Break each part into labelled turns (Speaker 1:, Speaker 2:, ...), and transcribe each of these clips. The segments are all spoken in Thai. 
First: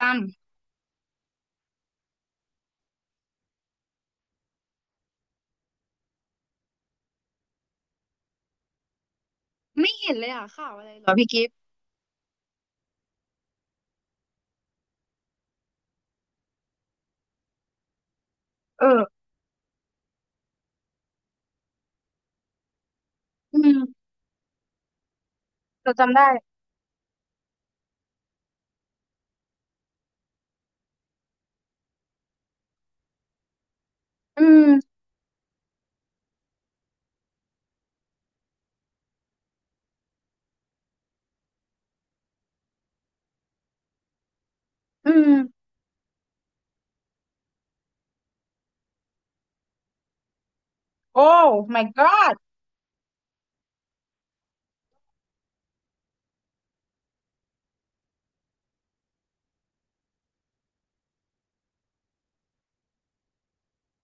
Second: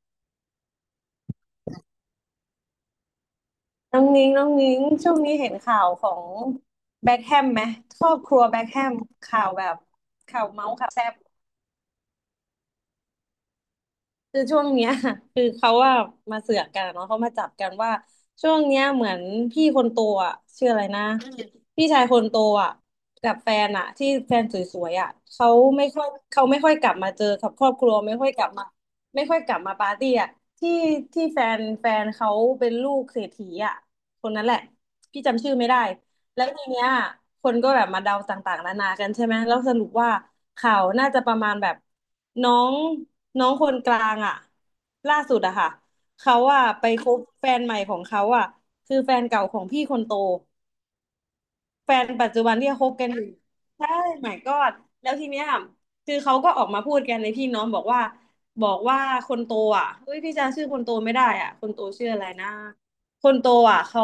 Speaker 1: จำ
Speaker 2: น้องนิ้งช่วงนี้เห็นข่าวของแบ็คแฮมไหมครอบครัวแบ็คแฮมข่าวแบบ
Speaker 1: ไม่เห็นเลย
Speaker 2: ข่า
Speaker 1: อ่ะ
Speaker 2: วเมา
Speaker 1: ข่าว
Speaker 2: ส์
Speaker 1: อะ
Speaker 2: ข่า
Speaker 1: ไร
Speaker 2: ว
Speaker 1: เห
Speaker 2: แซ่
Speaker 1: รอ
Speaker 2: บ
Speaker 1: พี่กิฟต์
Speaker 2: คือช่วงเนี้ย คือเขาว่ามาเสือกกันเนาะเขามาจับกันว่าช่วงเนี้
Speaker 1: เอ
Speaker 2: ยเหมือ
Speaker 1: อ
Speaker 2: นพี่คนโตอ่ะชื่ออะไรนะพี่ชายคนโตอ่ะกับแฟ
Speaker 1: อื
Speaker 2: นอ่ะที่
Speaker 1: ม
Speaker 2: แฟนสวยๆอ่ะเขาไม่
Speaker 1: เรา
Speaker 2: ค่อย
Speaker 1: จำได้
Speaker 2: เขาไม่ค่อยกลับมาเจอกับครอบครัวไม่ค่อยกลับมาไม่ค่อยกลับมาปาร์ตี้อ่ะที่ที่แฟนเขาเป็นลูกเศรษฐีอ่ะคน
Speaker 1: อื
Speaker 2: นั้นแหละ
Speaker 1: ม
Speaker 2: พี่จำชื่อไม่ได้ แล้วทีเนี้ยคนก็แบบมาเดาต่างๆนานากันใช่ไหมแล้วสรุปว่าข่าวน่าจะประมาณแบบน้องน้องคนกลางอ่ะ
Speaker 1: อื
Speaker 2: ล่า
Speaker 1: ม
Speaker 2: สุดอะค่ะ เขาอะไปคบแฟนใหม่ของเขาอะคือแฟนเก่าของพี่คนโต
Speaker 1: โอ้ my
Speaker 2: แฟนปัจ
Speaker 1: god
Speaker 2: จุบันที่คบกันอยู่ใช่ my god แล้วทีเนี้ยคือเขาก็ออกมาพูดกันในพี่น้องบอกว่าคนโตอ่ะเฮ้ยพี่จำชื่อคนโตไม่ได้อ่ะคนโตชื่ออะไรนะคนโตอ่ะเขา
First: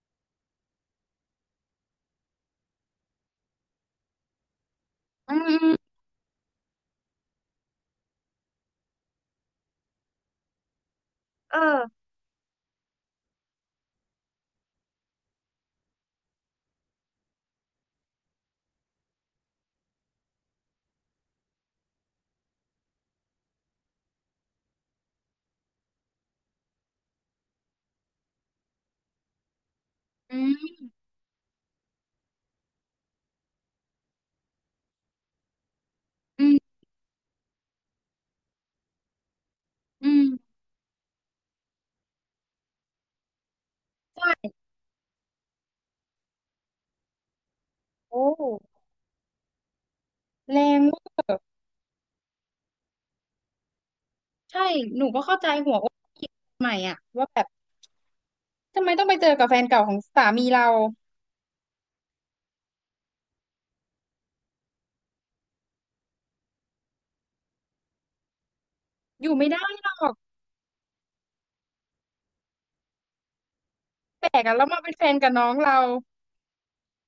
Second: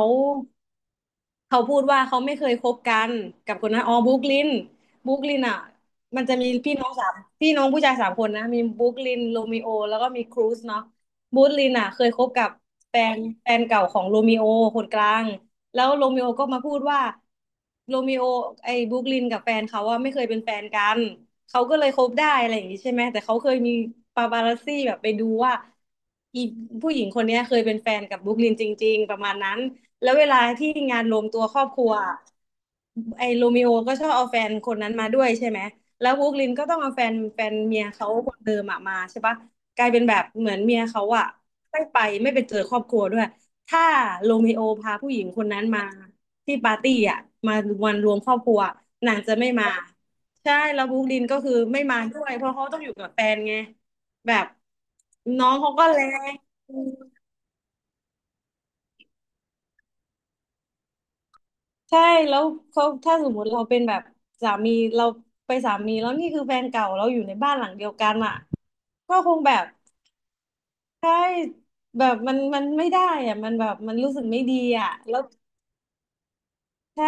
Speaker 2: เขาพูดว่าเขาไม่เคยคบกันกับคนนั้นอ๋อบุ๊กลินบุ๊ก
Speaker 1: อื
Speaker 2: ลิน
Speaker 1: มอื
Speaker 2: อ่ะ
Speaker 1: ม
Speaker 2: มันจะมีพี่น้องสามพี่น้องผู้ชายสามคนนะมีบุ๊กลินโรมิโอแล้วก็มีครูซเนาะบุ๊ก
Speaker 1: เอ
Speaker 2: ลินอ่ะเค
Speaker 1: อ
Speaker 2: ยคบกับแฟนแฟนเก่าของโรมิโอคนกลาง แล้วโรมิโอก็มาพูดว่าโรมิโอไอ้บรูคลินกับแฟนเขาว่าไม่เคยเป็นแฟนกันเขาก็เลยคบได้อะไรอย่างนี้ใช่ไหมแต่เขาเคยมีปาปารัสซี่แบบไปดูว่าอีผู้หญิงคนเนี้ยเคยเป็นแฟนกับบรูคลินจริงๆประมาณนั้นแล้วเว
Speaker 1: อื
Speaker 2: ลาที่
Speaker 1: ม
Speaker 2: งานรวมตัวครอบครัวไอ้โรมิโอก็ชอบเอาแฟนคนนั้นมาด้วยใช่ไหมแล้วบรูค
Speaker 1: อื
Speaker 2: ลินก็
Speaker 1: ม
Speaker 2: ต้องเอาแฟนเมียเขาคนเดิมอะมาใช่ปะกลายเป็น
Speaker 1: อื
Speaker 2: แบ
Speaker 1: ม
Speaker 2: บเหมือนเมียเขาอะตั้งไปไม่ไปเจอครอบครัวด้วย ถ้า
Speaker 1: ใช
Speaker 2: โรมิ
Speaker 1: ่
Speaker 2: โอพาผู้หญิงคนนั้นมาที่ปาร์ตี้อ่ะมาวันรวม
Speaker 1: โอ้
Speaker 2: ครอบครัวนางจะไม่มาใช่
Speaker 1: แรง
Speaker 2: แล้วบรู
Speaker 1: มา
Speaker 2: คลิ
Speaker 1: ก
Speaker 2: นก็คือไม่มาด้วยเพราะเขาต้องอยู่กับแฟนไงแบบ
Speaker 1: ใช่หนูก็เข้า
Speaker 2: น้
Speaker 1: ใจ
Speaker 2: องเขา
Speaker 1: หัว
Speaker 2: ก็
Speaker 1: อก
Speaker 2: แร
Speaker 1: ผู้หญิง
Speaker 2: ง
Speaker 1: ใหม่อ่ะ
Speaker 2: ม
Speaker 1: ว่าแบบทำไมต้องไปเจอกับแฟนเก่าของสามีเรา
Speaker 2: ใช่แล้วเขาถ้าสมมติเราเป็นแบบสามีเราไปสามีแล้วนี่คือแฟนเก่าเราอยู่ในบ้านหลังเดียวกันอ่ะก็
Speaker 1: อ
Speaker 2: ค
Speaker 1: ยู่
Speaker 2: ง
Speaker 1: ไม่
Speaker 2: แบ
Speaker 1: ได้
Speaker 2: บ
Speaker 1: หรอก
Speaker 2: ใช่แบบมันไม่ได้อ่ะมันแบบมันรู้สึ
Speaker 1: แป
Speaker 2: ก
Speaker 1: ล
Speaker 2: ไม่
Speaker 1: กอ่ะ
Speaker 2: ดี
Speaker 1: แล้วมา
Speaker 2: อ่ะ
Speaker 1: เป็นแฟน
Speaker 2: แล้ว
Speaker 1: กับน้องเรา
Speaker 2: ใช่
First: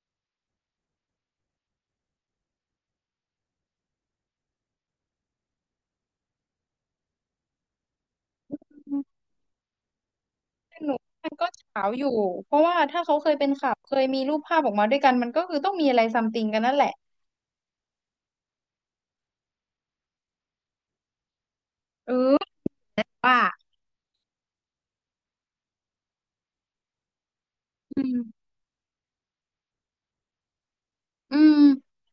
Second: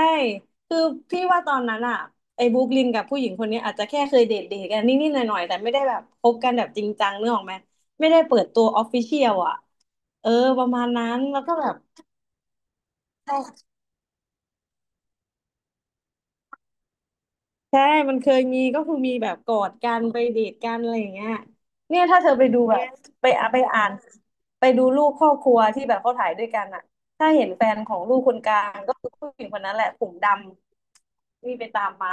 Speaker 2: คือพี่ว่าตอนนั้นอะไอ้บรูคลินกับผู้หญิงคนนี้อาจจะแค่เคยเดทกันนิดๆหน่อยๆแต่ไม่ได้แบบคบกันแบบจริงจังเนื้อออกไหมไม่ได้เปิดตัวออฟ
Speaker 1: อื
Speaker 2: ฟิ
Speaker 1: ม
Speaker 2: เชียลอะเออประ
Speaker 1: แต่
Speaker 2: มาณ
Speaker 1: หนู
Speaker 2: นั้น
Speaker 1: มัน
Speaker 2: แล้ว
Speaker 1: ก็
Speaker 2: ก็แบบ
Speaker 1: เฉาอยู่เพราะว่าถ้าเขาเคยเป็นข่าวเคยมีรูปภาพออกมาด้วยกันมันก็คือต้องมีอะไรซัมติงกันนั่นแหละ
Speaker 2: ใช่ มันเคยมีก็คือมีแบบกอดกันไปเดทกันอะไรอย่างเงี้ยเนี่ย
Speaker 1: เอ
Speaker 2: ถ้าเธอไป
Speaker 1: อ
Speaker 2: ดูแบบไป
Speaker 1: ว่า
Speaker 2: อ่ะไปอ่านไปดูรูปครอบครัวที่แบบเขาถ่ายด้วยกันอะถ้าเห็นแฟนขอ
Speaker 1: อื
Speaker 2: งลูกคน
Speaker 1: ม
Speaker 2: กลางก็คือผู้หญิงคนนั้นแหละผมด
Speaker 1: อื
Speaker 2: ำนี่
Speaker 1: ม
Speaker 2: ไปตามมา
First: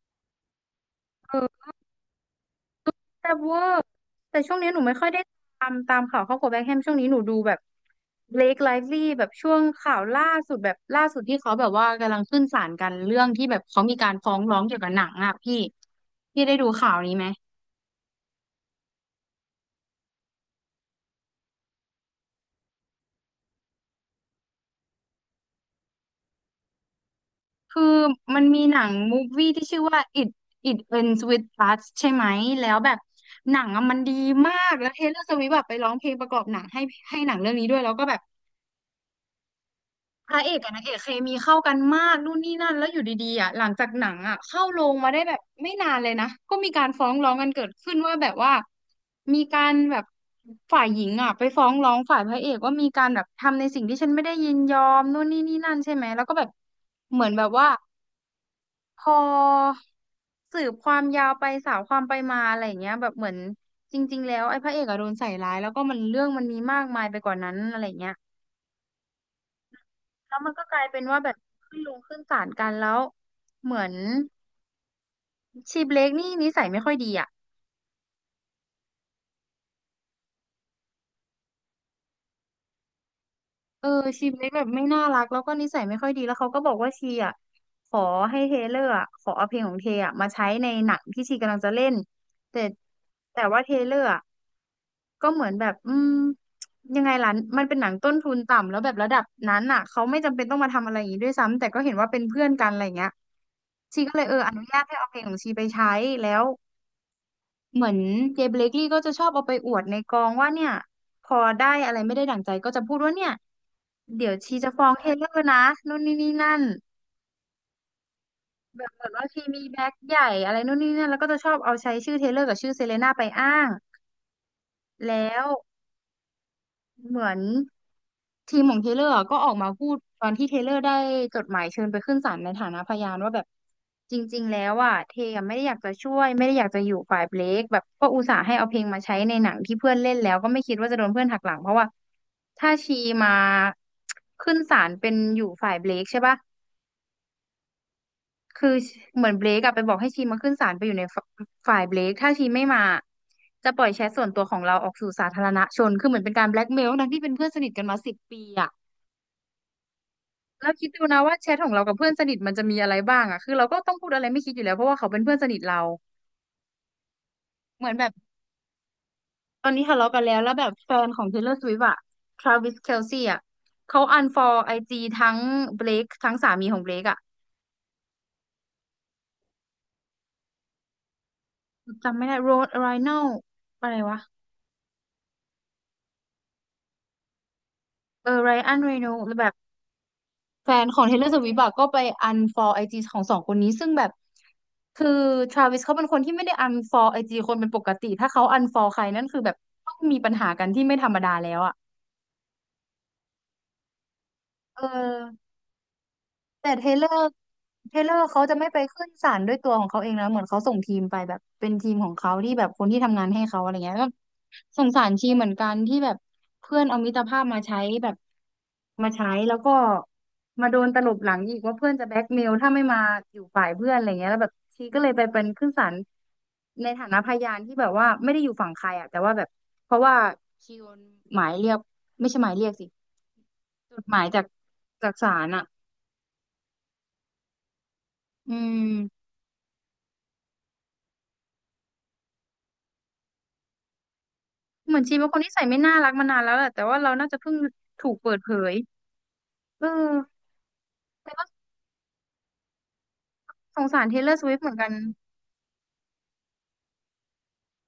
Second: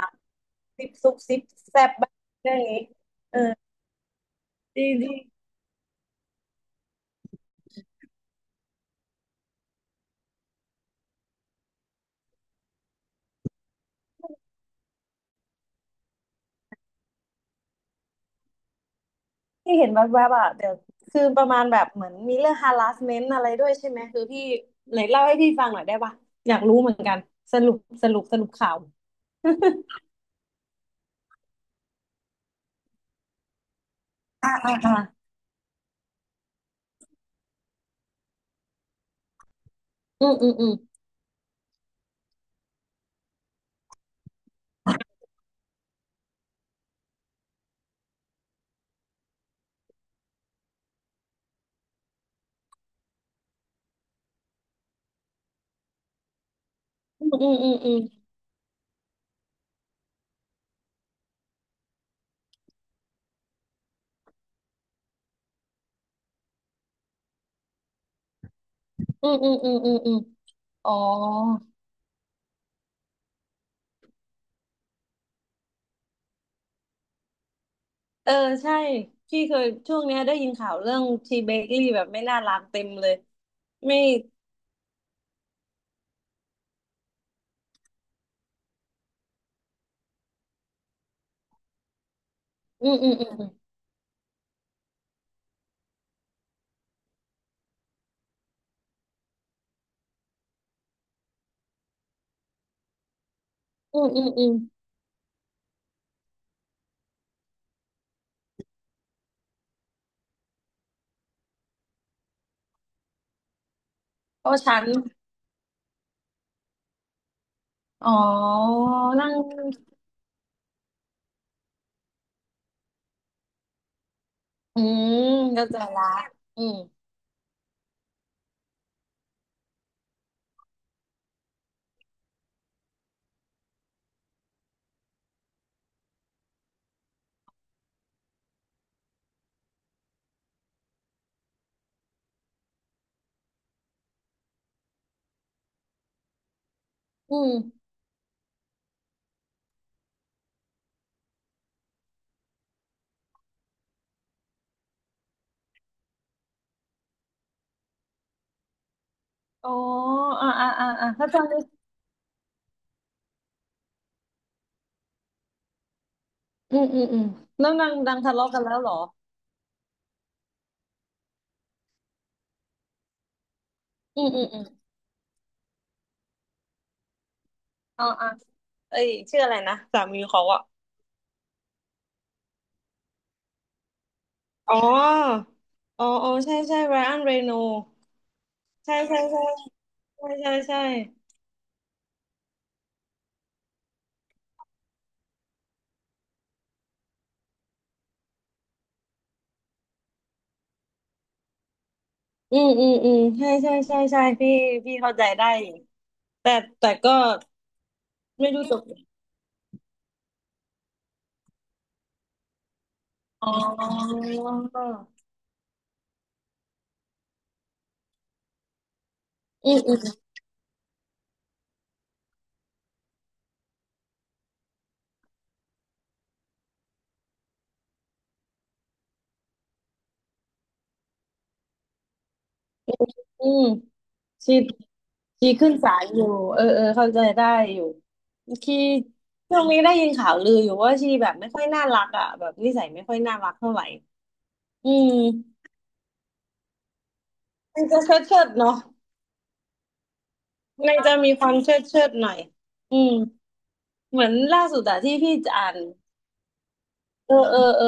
Speaker 2: ซิปซุบ
Speaker 1: เ
Speaker 2: ซิป
Speaker 1: ออ
Speaker 2: แซบบ้างเรื่องนี้
Speaker 1: แต่
Speaker 2: เออ
Speaker 1: เวอร์แต่ช่วงนี้ห
Speaker 2: จ
Speaker 1: นู
Speaker 2: ริง
Speaker 1: ไม่ค่
Speaker 2: จ
Speaker 1: อย
Speaker 2: ริง
Speaker 1: ได้ตามข่าวครอบครัวแบ็คแฮมช่วงนี้หนูดูแบบเบล k ไลฟ์ลีแบบช่วงข่าวล่าสุดแบบล่าสุดที่เขาแบบว่ากำลังขึ้นศาลกันเรื่องที่แบบเขามีการฟ้องร้องเกี่ยวกับหนังอ่ะพี่ได้ดูข่าวนี้ไหม
Speaker 2: ที่เห็นแวบๆอ่ะเดี๋ยวคือประมาณแบบเหมือนมีเรื่อง harassment อะไรด้วยใช่ไหมคือพี่ไหนเล่าให้พี่ฟังหน่อยได้ปะอยากรู้เหมือนกันสรุป
Speaker 1: คือ
Speaker 2: สรุปส
Speaker 1: มัน
Speaker 2: รุป
Speaker 1: มี
Speaker 2: ข่า
Speaker 1: ห
Speaker 2: ว
Speaker 1: นังมูฟวี่ที่ชื่อว่า It Ends With Us ใช่ไหมแล้วแบบหนังอะมันดี
Speaker 2: อ่า
Speaker 1: มา
Speaker 2: อ่า
Speaker 1: กแล้วเทย์เลอร์สวิฟต์แบบไปร้องเพลงประกอบหนังให้หนังเรื่องนี้ด้วยแล้วก็แบบ
Speaker 2: อื
Speaker 1: พ
Speaker 2: ม
Speaker 1: ระ
Speaker 2: อื
Speaker 1: เอ
Speaker 2: ม
Speaker 1: ก
Speaker 2: อื
Speaker 1: กับ
Speaker 2: ม
Speaker 1: นางเอกเคมีเข้ากันมากนู่นนี่นั่นแล้วอยู่ดีๆอ่ะหลังจากหนังอ่ะเข้าโรงมาได้แบบไม่นานเลยนะก็มีการฟ้องร้องกันเกิดขึ้นว่าแบบว่ามีการแบบฝ่ายหญิงอ่ะไปฟ้องร้องฝ่ายพระเอกว่ามีการแบบทำในสิ่งที่ฉันไม่ได้ยินยอมนู่นนี่นี่นั่นใช่ไหมแล้วก็แบบเหมื
Speaker 2: อื
Speaker 1: อน
Speaker 2: ม
Speaker 1: แบบว่า
Speaker 2: อืมอืม
Speaker 1: พอสืบความยาวไปสาวความไปมาอะไรอย่างเงี้ยแบบเหมือนจริงๆแล้วไอ้พระเอกอะโดนใส่ร้ายแล้วก็มันเรื่องมันมีมากมายไปกว่านั้นอะไรอย่างเงี้ย
Speaker 2: อืมอืมอืมอืมอืมอืม
Speaker 1: แล้วมันก็กลาย
Speaker 2: อ๋อ
Speaker 1: เป็นว่าแบบขึ้นลงขึ้นศาลกันแล้วเหมือนชีเบรกนี่นิสัยไม่ค่อยดีอ่ะ
Speaker 2: เออใช่พี่เคยช่วงเนี้ยได้ยินข่าวเรื่องทีเบเกอรี่แบบไม่น่ารักเต็มเลย
Speaker 1: เออ
Speaker 2: ไม่
Speaker 1: ชีเล็กแบบไม่น่ารักแล้วก็นิสัยไม่ค่อยดีแล้วเขาก็บอกว่าชีอ่ะขอให้เทเลอร์อะขอเอาเพลงของเทอ่ะมาใช้ในหนังที่ชีกำลังจะเล่นแต่
Speaker 2: อืมอืมอืม
Speaker 1: ว่าเทเลอร์อะก็เหมือนแบบอืมยังไงล่ะมันเป็นหนังต้นทุนต่ำแล้วแบบระดับนั้นอ่ะเขาไม่จำเป็นต้องมาทำอะไรอย่างนี้ด้วยซ้ำแต่ก็เห็นว่าเป็นเพื่อนกันอะไรอย่างเงี้ย
Speaker 2: อื
Speaker 1: ชี
Speaker 2: ม
Speaker 1: ก็
Speaker 2: อื
Speaker 1: เลย
Speaker 2: ม
Speaker 1: เออ
Speaker 2: อื
Speaker 1: อ
Speaker 2: ม
Speaker 1: นุญาตให้เอาเพลงของชีไปใช้แล้ว เหมือนเจเบเลกลี่ก็จะชอบเอาไปอวดในกองว่าเนี่ยพอได้อะไรไม่ได้ดั่งใจก็จะพูดว่าเนี่ยเดี๋ยว
Speaker 2: เพ
Speaker 1: ชี
Speaker 2: ราะ
Speaker 1: จะ
Speaker 2: ฉั
Speaker 1: ฟ้
Speaker 2: น
Speaker 1: องเทเลอร์นะนู่นนี่นี่นั่น
Speaker 2: อ๋อ
Speaker 1: แบบเหมือนว่า
Speaker 2: นั่ง
Speaker 1: ชีมีแบ็คใหญ่อะไรนู่นนี่นั่นแล้วก็จะชอบเอาใช้ชื่อเทเลอร์กับชื่อเซเลน่าไปอ้าง
Speaker 2: อืม
Speaker 1: แล้ว
Speaker 2: เข้าใจละอืม
Speaker 1: เหมือนทีมของเทเลอร์ก็ออกมาพูดตอนที่เทเลอร์ได้จดหมายเชิญไปขึ้นศาลในฐานะพยานว่าแบบจริงๆแล้วอ่ะเทอะไม่ได้อยากจะช่วยไม่ได้อยากจะอยู่ฝ่ายเบลคแบบก็อุตส่าห์ให้เอาเพลงมาใช้ในหนังที่เพื่อนเล่นแล้วก็ไม่คิดว่าจะโดนเพื่อนหักหลังเพราะว่าถ้าชีมาขึ้นศาลเป็นอยู่ฝ่ายเบลคใช่ปะ
Speaker 2: อืม
Speaker 1: คือเหมือนเบรกอะไปบอกให้ชีมาขึ้นศาลไปอยู่ในฝฝ่ายเบรกถ้าชีไม่มาจะปล่อยแชทส่วนตัวของเราออกสู่สาธารณชนคือเหมือนเป็นการแบล็กเมลทั้งที่เป็นเพื่อนสนิทกันมา10 ปีอะ
Speaker 2: อ๋ออ่าอ่า
Speaker 1: แล้วคิ
Speaker 2: อ่า
Speaker 1: ดดู
Speaker 2: อ่า
Speaker 1: นะ
Speaker 2: เข้า
Speaker 1: ว่า
Speaker 2: ใจ
Speaker 1: แช
Speaker 2: เล
Speaker 1: ท
Speaker 2: ย
Speaker 1: ของเรากับเพื่อนสนิทมันจะมีอะไรบ้างอะคือเราก็ต้องพูดอะไรไม่คิดอยู่แล้วเพราะว่าเขาเป็นเพื่อนสนิทเรา
Speaker 2: อืมอืมอืมนื่ง
Speaker 1: เห
Speaker 2: นั
Speaker 1: มือ
Speaker 2: ง
Speaker 1: นแบบ
Speaker 2: ดังทะเลาะกันแล้วเหรอ
Speaker 1: ตอนนี้ทะเลาะกันแล้วแล้วแบบแฟนของ Taylor Swift อะ Travis Kelce อะเขา
Speaker 2: อืมอืมอื
Speaker 1: unfollow
Speaker 2: ม
Speaker 1: ไอจีทั้งเบ k e ทั้งสามีของเบ k e อะ
Speaker 2: อ๋ออ่าเอ้ยชื่ออะไรนะสามีเขาอะ
Speaker 1: จำไม่ได้ Rod Ryan อะไรวะ
Speaker 2: อ๋ออ๋ออ๋อใช่ใช่ไบรอันเรโน
Speaker 1: เออ Ryan
Speaker 2: ใช่ใช่
Speaker 1: Reynolds แล้ว
Speaker 2: ใช่
Speaker 1: แบบ
Speaker 2: ใช่ใช่
Speaker 1: แฟ
Speaker 2: ใช่
Speaker 1: นของ Taylor Swift อะก็ไป unfollow ไอจีของสองคนนี้ซึ่งแบบคือ Travis เขาเป็นคนที่ไม่ได้ unfollow ไอจีคนเป็นปกติถ้าเขา unfollow ใครนั่นคือแบบต้องมีปัญหากันที่ไม่ธรรมดาแล้วอะ
Speaker 2: อืมอืมอืมใช่ใช่ใช่ใช่พี่
Speaker 1: เออ
Speaker 2: พี่เข้าใจได้อยู่แต่
Speaker 1: แต่เท
Speaker 2: แต่
Speaker 1: เลอ
Speaker 2: ก็
Speaker 1: ร์เทเลอร์เขา
Speaker 2: ไม่
Speaker 1: จะ
Speaker 2: รู้
Speaker 1: ไม่
Speaker 2: จ
Speaker 1: ไป
Speaker 2: บ
Speaker 1: ขึ้นศาลด้วยตัวของเขาเองนะเหมือนเขาส่งทีมไปแบบเป็นทีมของเขาที่แบบคนที่ทำงานให้
Speaker 2: อ๋อ
Speaker 1: เขาอะไรเงี้ยก็สงสารชีเหมือนกันที่แบบเพื่อนเอามิตรภาพมาใช้แบบมาใช้แล้วก็
Speaker 2: อืมอืม
Speaker 1: มาโดนตลบหลังอีกว่าเพื่อนจะแบล็กเมลถ้าไม่มาอยู่ฝ่ายเพื่อนอะไรเงี้ยแล้วแบบชีก็เลยไปเป็นขึ้นศาลในฐานะพยานที่แบบว่าไม่ได้อยู่ฝั่งใครอ่ะแต่ว่าแบบเพราะว่าชีโดนหมายเรียกไม่ใช่หมายเรียกสิ
Speaker 2: อืม
Speaker 1: จดหมายจาก
Speaker 2: ชี
Speaker 1: ศา
Speaker 2: ชี
Speaker 1: ลอะ
Speaker 2: ขึ้นศาลอยู่เออเออเข้าใจได้อยู่
Speaker 1: อื
Speaker 2: ชี
Speaker 1: ม
Speaker 2: ช่วงนี้ได้ยินข่าวลืออยู่ว่าชีแบบไม่ค่อยน่ารักอ่ะแบบนิสัยไม่ค่อยน่ารักเท่าไหร่อื
Speaker 1: เหมือนชี
Speaker 2: ม
Speaker 1: เป็นคนนิสัยไม่น่ารักมานานแล้วแหละ แต่ว่าเราน่าจะเพิ่ง
Speaker 2: มันจะ
Speaker 1: ถูก
Speaker 2: เชิด
Speaker 1: เปิด
Speaker 2: เชิ
Speaker 1: เผ
Speaker 2: ด
Speaker 1: ย
Speaker 2: เนาะ
Speaker 1: เออ
Speaker 2: มันจะ
Speaker 1: แต่
Speaker 2: มีค
Speaker 1: ก็
Speaker 2: วามเชิดหน่อยอืม
Speaker 1: สงสารเท
Speaker 2: เห
Speaker 1: ย์
Speaker 2: มื
Speaker 1: เล
Speaker 2: อ
Speaker 1: อ
Speaker 2: น
Speaker 1: ร์สวิฟต์
Speaker 2: ล่า
Speaker 1: เหมือน
Speaker 2: สุด
Speaker 1: กัน
Speaker 2: อะที่พี่จะอ่านเออเออเออ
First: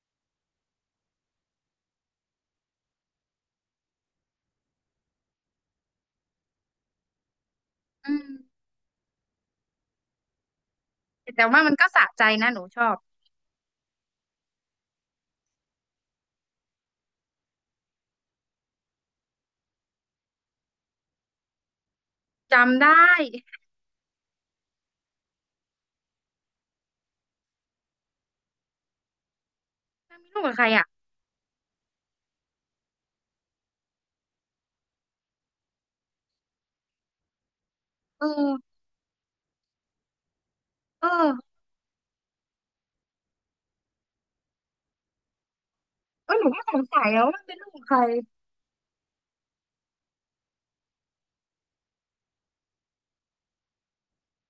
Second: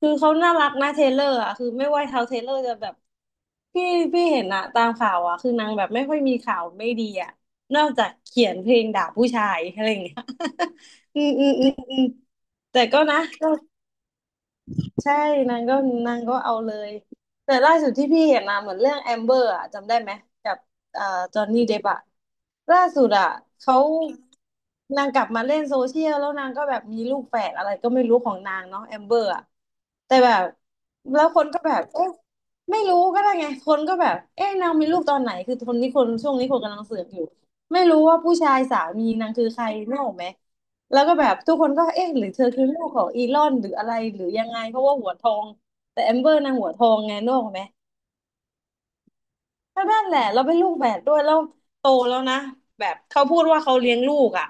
Speaker 2: คือเขาน่ารักนะเทเลอร์อะคือไม่ว่าเท้าเทเลอร์จะแบบพี่พี่เห็นอะตามข่าวอะคือนางแบบไม่ค่อยมีข่าวไม่ดีอะนอกจาก
Speaker 1: อืม
Speaker 2: เขียนเพลงด่าผู้ชายอะไรอย่างเงี้ย อืม
Speaker 1: แต่
Speaker 2: อืม
Speaker 1: ว่า
Speaker 2: อื
Speaker 1: มั
Speaker 2: ม
Speaker 1: นก็
Speaker 2: อืม
Speaker 1: สะใจนะหนูช
Speaker 2: แต่
Speaker 1: อบ
Speaker 2: ก็นะ ใช่นางก็เอาเลยแต่ล่าสุดที่พี่เห็นนะเหมือนเรื่องแอมเบอร์อะจำได้ไหมกับเอ่อจอห์นนี่เดปอะล่า
Speaker 1: จำ
Speaker 2: สุ
Speaker 1: ได้
Speaker 2: ดอะเขานางกลับมาเล่นโซเชียลแล้วนางก็แบบมีลูกแฝดอะไรก็ไม่รู้ของนางเนาะแอมเบอร์อะแต่
Speaker 1: แม่น
Speaker 2: แบ
Speaker 1: เลูก
Speaker 2: บ
Speaker 1: กับใครอ่ะ
Speaker 2: แล้วคนก็แบบเอ๊ะไม่รู้ก็ได้ไงคนก็แบบเอ๊ะนางมีลูกตอนไหนคือคนนี้คนช่วงนี้คนกำลังเสือกอยู่ไม่รู้ว่า
Speaker 1: เอ
Speaker 2: ผู้
Speaker 1: อ
Speaker 2: ชายสามีนางคือใครนึกออกไหม แล้ว
Speaker 1: เอ
Speaker 2: ก็แบ
Speaker 1: อ
Speaker 2: บทุกคนก็เอ๊ะหรือเธอคือลูกของอีลอนหรืออะไรหรือยังไงเพราะว่าหัวทองแต่แอมเบ
Speaker 1: เอ
Speaker 2: อ
Speaker 1: อ
Speaker 2: ร์
Speaker 1: หนู
Speaker 2: นาง
Speaker 1: ก็
Speaker 2: หัว
Speaker 1: ส
Speaker 2: ท
Speaker 1: ง
Speaker 2: อง
Speaker 1: สัย
Speaker 2: ไง
Speaker 1: แล้ว
Speaker 2: นึ
Speaker 1: ว่า
Speaker 2: ก
Speaker 1: มั
Speaker 2: อ
Speaker 1: น
Speaker 2: อก
Speaker 1: เป็น
Speaker 2: ไหม
Speaker 1: ลูกของใคร
Speaker 2: ก็นั่นแหละเราเป็นลูกแฝดด้วยแล้วโตแล้วนะแบบเขาพูดว่าเขาเลี้ยงลูกอ่ะ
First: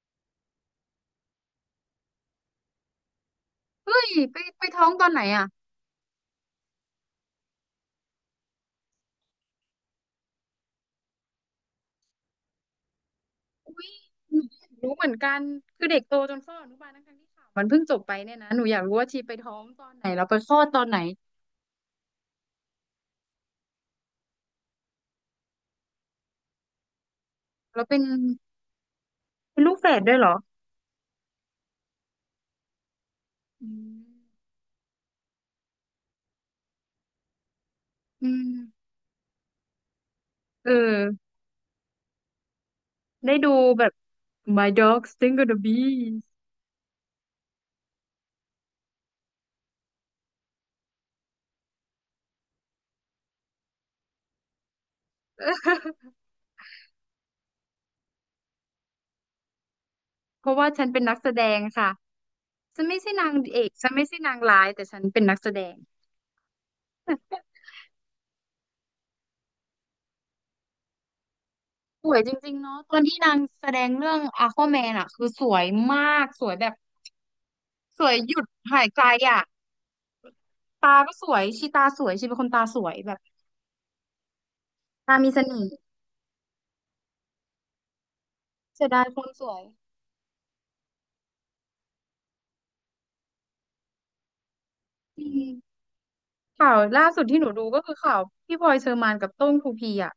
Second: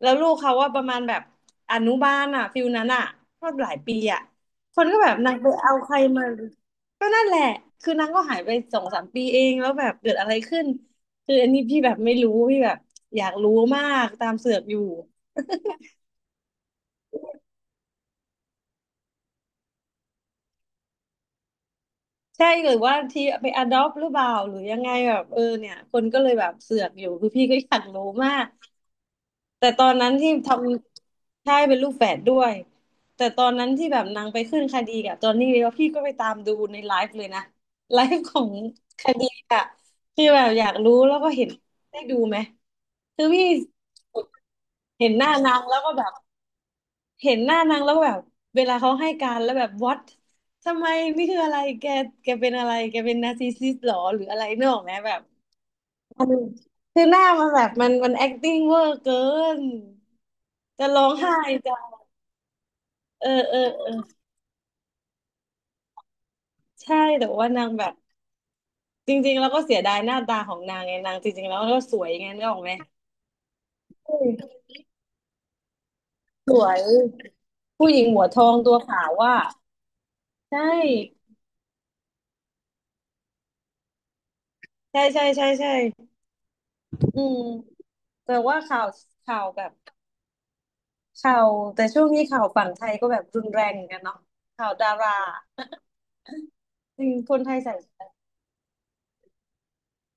Speaker 2: แล้วลูกเขาว่าประมาณแบบอนุบาลอ่ะฟิลนั้นอ่ะก็หลายปี
Speaker 1: เฮ้ย
Speaker 2: อ่ะ
Speaker 1: ไป
Speaker 2: ค
Speaker 1: ท้
Speaker 2: น
Speaker 1: อง
Speaker 2: ก็
Speaker 1: ตอ
Speaker 2: แบ
Speaker 1: น
Speaker 2: บ
Speaker 1: ไหน
Speaker 2: นาง
Speaker 1: อ่ะ
Speaker 2: ไปเอาใครมาก็นั่นแหละคือนางก็หายไปสองสามปีเองแล้วแบบเกิดอะไรขึ้นคืออันนี้พี่แบบไม่รู้พี่แบบอยากรู้
Speaker 1: อุ้
Speaker 2: มา
Speaker 1: ย
Speaker 2: กตา
Speaker 1: ห
Speaker 2: ม
Speaker 1: นู
Speaker 2: เสือ
Speaker 1: อ
Speaker 2: ก
Speaker 1: ยาก
Speaker 2: อยู่
Speaker 1: รู้เหมือนกัน คือเด็กโตจนเข้าอนุบาลทั้งๆที่ข่าวมันเพิ่งจบไปเนี่ยนะหนูอยากรู้ว่าชีไปท้องตอนไหนแล้วไปคลอดตอนไหน
Speaker 2: ใช่หรือว่าทีไปอดอ t หรือเปล่าหรือยังไงแบบเออเนี่ยคนก็เลยแบบเสือกอยู่คือพี่ก็อยา
Speaker 1: แล้
Speaker 2: ก
Speaker 1: วเป็น
Speaker 2: รู้มาก
Speaker 1: เป็น
Speaker 2: แต่
Speaker 1: ลูก
Speaker 2: ตอ
Speaker 1: แฝ
Speaker 2: น
Speaker 1: ด
Speaker 2: นั้
Speaker 1: ด้
Speaker 2: น
Speaker 1: วยเหร
Speaker 2: ที่
Speaker 1: อ
Speaker 2: ทำใช่เป็นลูกแฝดด้วยแต่ตอน
Speaker 1: อื
Speaker 2: นั้นที่แบ
Speaker 1: ม
Speaker 2: บนางไปขึ้นคดีกับจอห์นนี่แล้วพี่ก็ไปตามดูในไลฟ์เลยนะไลฟ์
Speaker 1: อื
Speaker 2: ขอ
Speaker 1: ม
Speaker 2: งคดีอะที่แบบอ
Speaker 1: เอ
Speaker 2: ยากรู้แล้วก็
Speaker 1: อ
Speaker 2: เห็นได้ดูไหมคือ
Speaker 1: ได้
Speaker 2: พี่
Speaker 1: ดูแบบ My Dog
Speaker 2: เห็นหน้า
Speaker 1: Sting of
Speaker 2: นา
Speaker 1: the
Speaker 2: ง
Speaker 1: b
Speaker 2: แล้วก็แบ
Speaker 1: e a
Speaker 2: บ
Speaker 1: s t
Speaker 2: เห็นหน้านางแล้วแบบเวลาเขาให้การแล้วแบบ what ทำไมนี่คืออะไรแกแกเป็นอะไรแกเป็นนาร์ซิสซิสหรอหรืออะไรเนกออกไหมแบบ มันคือหน้ามันแบบมัน acting เวอร์เกิน
Speaker 1: เพราะว่าฉั
Speaker 2: จะ
Speaker 1: นเป็น
Speaker 2: ร้อง
Speaker 1: นักแส
Speaker 2: ไห้
Speaker 1: ดง
Speaker 2: จะ
Speaker 1: ค่ะฉันไม่ใช่
Speaker 2: เอ
Speaker 1: นา
Speaker 2: อ
Speaker 1: ง
Speaker 2: เออ
Speaker 1: เอก
Speaker 2: เอ
Speaker 1: ฉั
Speaker 2: อ
Speaker 1: นไม่ใช่นางร้ายแต่ฉันเป็นนักแสดง
Speaker 2: ใช่แต่ว่านางแบบจริงๆแล้วก็เสียดายหน้าตาของนางไงนางจริงๆแล้วก็สว
Speaker 1: ส
Speaker 2: ย
Speaker 1: วย
Speaker 2: ไง
Speaker 1: จ
Speaker 2: นึก
Speaker 1: ริ
Speaker 2: อ
Speaker 1: ง
Speaker 2: อก
Speaker 1: ๆ
Speaker 2: ไหม
Speaker 1: เนาะตอนที่นางแสดงเรื่
Speaker 2: อื
Speaker 1: อง
Speaker 2: ม
Speaker 1: Aquaman อ่ะคือสวยมากสว
Speaker 2: ส
Speaker 1: ยแบ
Speaker 2: ว
Speaker 1: บ
Speaker 2: ยผู้ห
Speaker 1: ส
Speaker 2: ญิง
Speaker 1: วย
Speaker 2: หัว
Speaker 1: หยุ
Speaker 2: ท
Speaker 1: ด
Speaker 2: องตัว
Speaker 1: หายใจ
Speaker 2: ขาวว่า
Speaker 1: อ่ะ
Speaker 2: ใช่
Speaker 1: ตาก็สวยชีตาสวยชีเป็นคนตาสวยแบบ
Speaker 2: ใช่
Speaker 1: ตา
Speaker 2: ใช่
Speaker 1: มีเส
Speaker 2: ใช่
Speaker 1: น่ห์
Speaker 2: ใช่อืมแต่ว่า
Speaker 1: เสียดายคน
Speaker 2: ข่า
Speaker 1: ส
Speaker 2: ว
Speaker 1: ว
Speaker 2: แบ
Speaker 1: ย
Speaker 2: บ ข่าวแต่ช่วงนี้ข่าวฝั่งไทยก็แบบรุนแรงเหมือนกันเนาะข่าวดารา
Speaker 1: อืมข่าว
Speaker 2: จ
Speaker 1: ล่า
Speaker 2: ริง
Speaker 1: สุด
Speaker 2: ค
Speaker 1: ที่
Speaker 2: น
Speaker 1: หนู
Speaker 2: ไทย
Speaker 1: ดู
Speaker 2: ใส่
Speaker 1: ก็คือข่าวพี่พลอยเชอร์มานกับโต้งทูพีอ่ะ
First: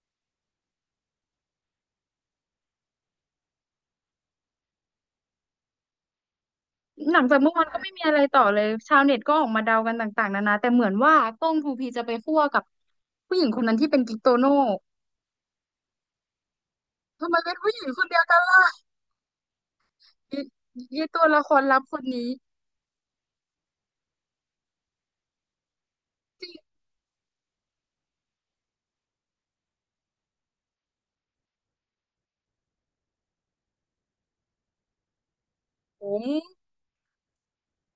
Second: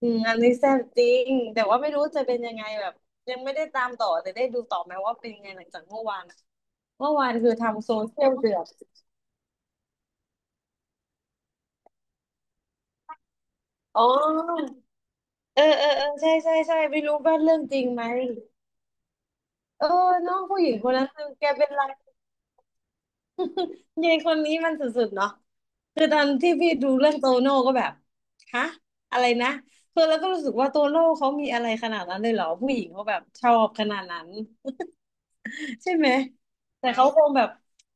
Speaker 2: อืมอันนี้แซ่บจริงแต่ว่าไม่รู้จะเป็นยังไงแบบยังไม่ได้ตามต่อแต่ได้ดูต่อไหมว่าเป็นยังไงหลังจากเมื่อวานอะเมื่อ
Speaker 1: หลัง
Speaker 2: วาน
Speaker 1: จาก
Speaker 2: คื
Speaker 1: เมื่
Speaker 2: อ
Speaker 1: อวานก็
Speaker 2: ทำ
Speaker 1: ไม่
Speaker 2: โซ
Speaker 1: มีอะไร
Speaker 2: เชียล
Speaker 1: ต่อ
Speaker 2: เดื
Speaker 1: เล
Speaker 2: อ
Speaker 1: ย
Speaker 2: ด
Speaker 1: ชาวเน็ตก็ออกมาเดากันต่างๆนานาแต่เหมือนว่าก้องทูพีจะไปคั่วกับผู้หญิงคนนั้นที่เป็น
Speaker 2: อ๋อ
Speaker 1: กิ๊กโตโน่
Speaker 2: เออเออเออใช่ใช่ใช่ไม่รู้
Speaker 1: ทำไม
Speaker 2: ว่า
Speaker 1: เป็
Speaker 2: เรื่
Speaker 1: น
Speaker 2: อง
Speaker 1: ผู้
Speaker 2: จ
Speaker 1: ห
Speaker 2: ริ
Speaker 1: ญิ
Speaker 2: ง
Speaker 1: งค
Speaker 2: ไหม
Speaker 1: นเดียวกันล่ะ
Speaker 2: เออ น้อ
Speaker 1: ยี
Speaker 2: งผู้หญิงคน
Speaker 1: ยี
Speaker 2: นั้น
Speaker 1: ตั
Speaker 2: คื
Speaker 1: ว
Speaker 2: อ
Speaker 1: ละ
Speaker 2: แก
Speaker 1: คร
Speaker 2: เป็น
Speaker 1: ลับ
Speaker 2: ไร
Speaker 1: คนนี้
Speaker 2: ยายคนนี้มันสุดๆเนาะคือตอน
Speaker 1: จริ
Speaker 2: ที่
Speaker 1: ง
Speaker 2: พี่ดูเรื่องโตโน่ก็แบบฮะอะไรนะคือแล้วก็รู้สึกว่าโตโน่เขามีอะไรขนาดนั้นเลยเหรอผู้หญิงเขาแบบชอบขนาดนั้นใช่
Speaker 1: ผ
Speaker 2: ไหม
Speaker 1: ม
Speaker 2: แต่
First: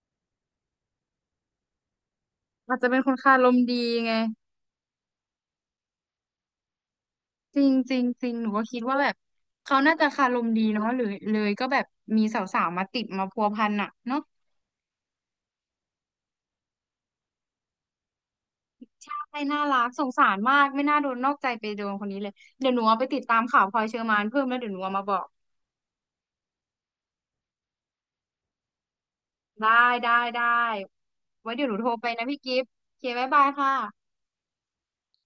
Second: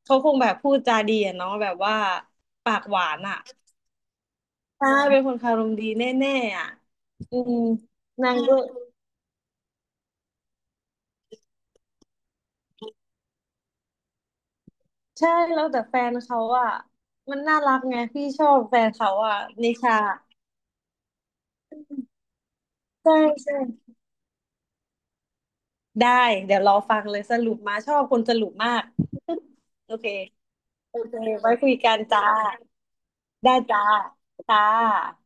Speaker 2: เขาคงแบบพูดจาดีอะเนาะแบบว่า
Speaker 1: อา
Speaker 2: ปา
Speaker 1: จ
Speaker 2: ก
Speaker 1: จะ
Speaker 2: ห
Speaker 1: เป็น
Speaker 2: วา
Speaker 1: คน
Speaker 2: น
Speaker 1: คา
Speaker 2: อะ
Speaker 1: รมดีไง
Speaker 2: ใช่เป็นคนคารมดีแน่ๆอะอืม
Speaker 1: จริงจริงจริ
Speaker 2: นา
Speaker 1: ง
Speaker 2: ง
Speaker 1: หนู
Speaker 2: ก็
Speaker 1: ก็คิดว่าแบบเขาน่าจะคารมดีเนาะหรือเลยก็แบบมีสาวๆมาติดมาพัวพันอ่ะเนาะ
Speaker 2: ใช่แล้วแต่แฟนเขาอะมันน่ารักไงพี่ชอบแฟนเขาอะ
Speaker 1: ใช่น่า
Speaker 2: นิ
Speaker 1: รัก
Speaker 2: ชา
Speaker 1: สงสารมากไม่น่าโดนนอกใจไปโดนคนนี้เลยเดี๋ยวหนูเอาไป
Speaker 2: ใช่
Speaker 1: ติดตาม
Speaker 2: ใช่
Speaker 1: ข่าวพลอยเชอร์มานเพิ่มแล้วเดี๋ยวหนูเอามาบอก
Speaker 2: ได้เดี๋ยวรอฟังเลยสรุปมาชอบคนสรุปมาก
Speaker 1: ได้
Speaker 2: โอเค
Speaker 1: ได้
Speaker 2: โอเค
Speaker 1: ไว้
Speaker 2: ไว้
Speaker 1: เดี๋ย
Speaker 2: คุ
Speaker 1: วห
Speaker 2: ย
Speaker 1: นูโทร
Speaker 2: กัน
Speaker 1: ไป
Speaker 2: จ้า
Speaker 1: นะพี่กิฟต์โอเคบ๊ายบาย
Speaker 2: ได้
Speaker 1: ค่ะ
Speaker 2: จ้าจ้า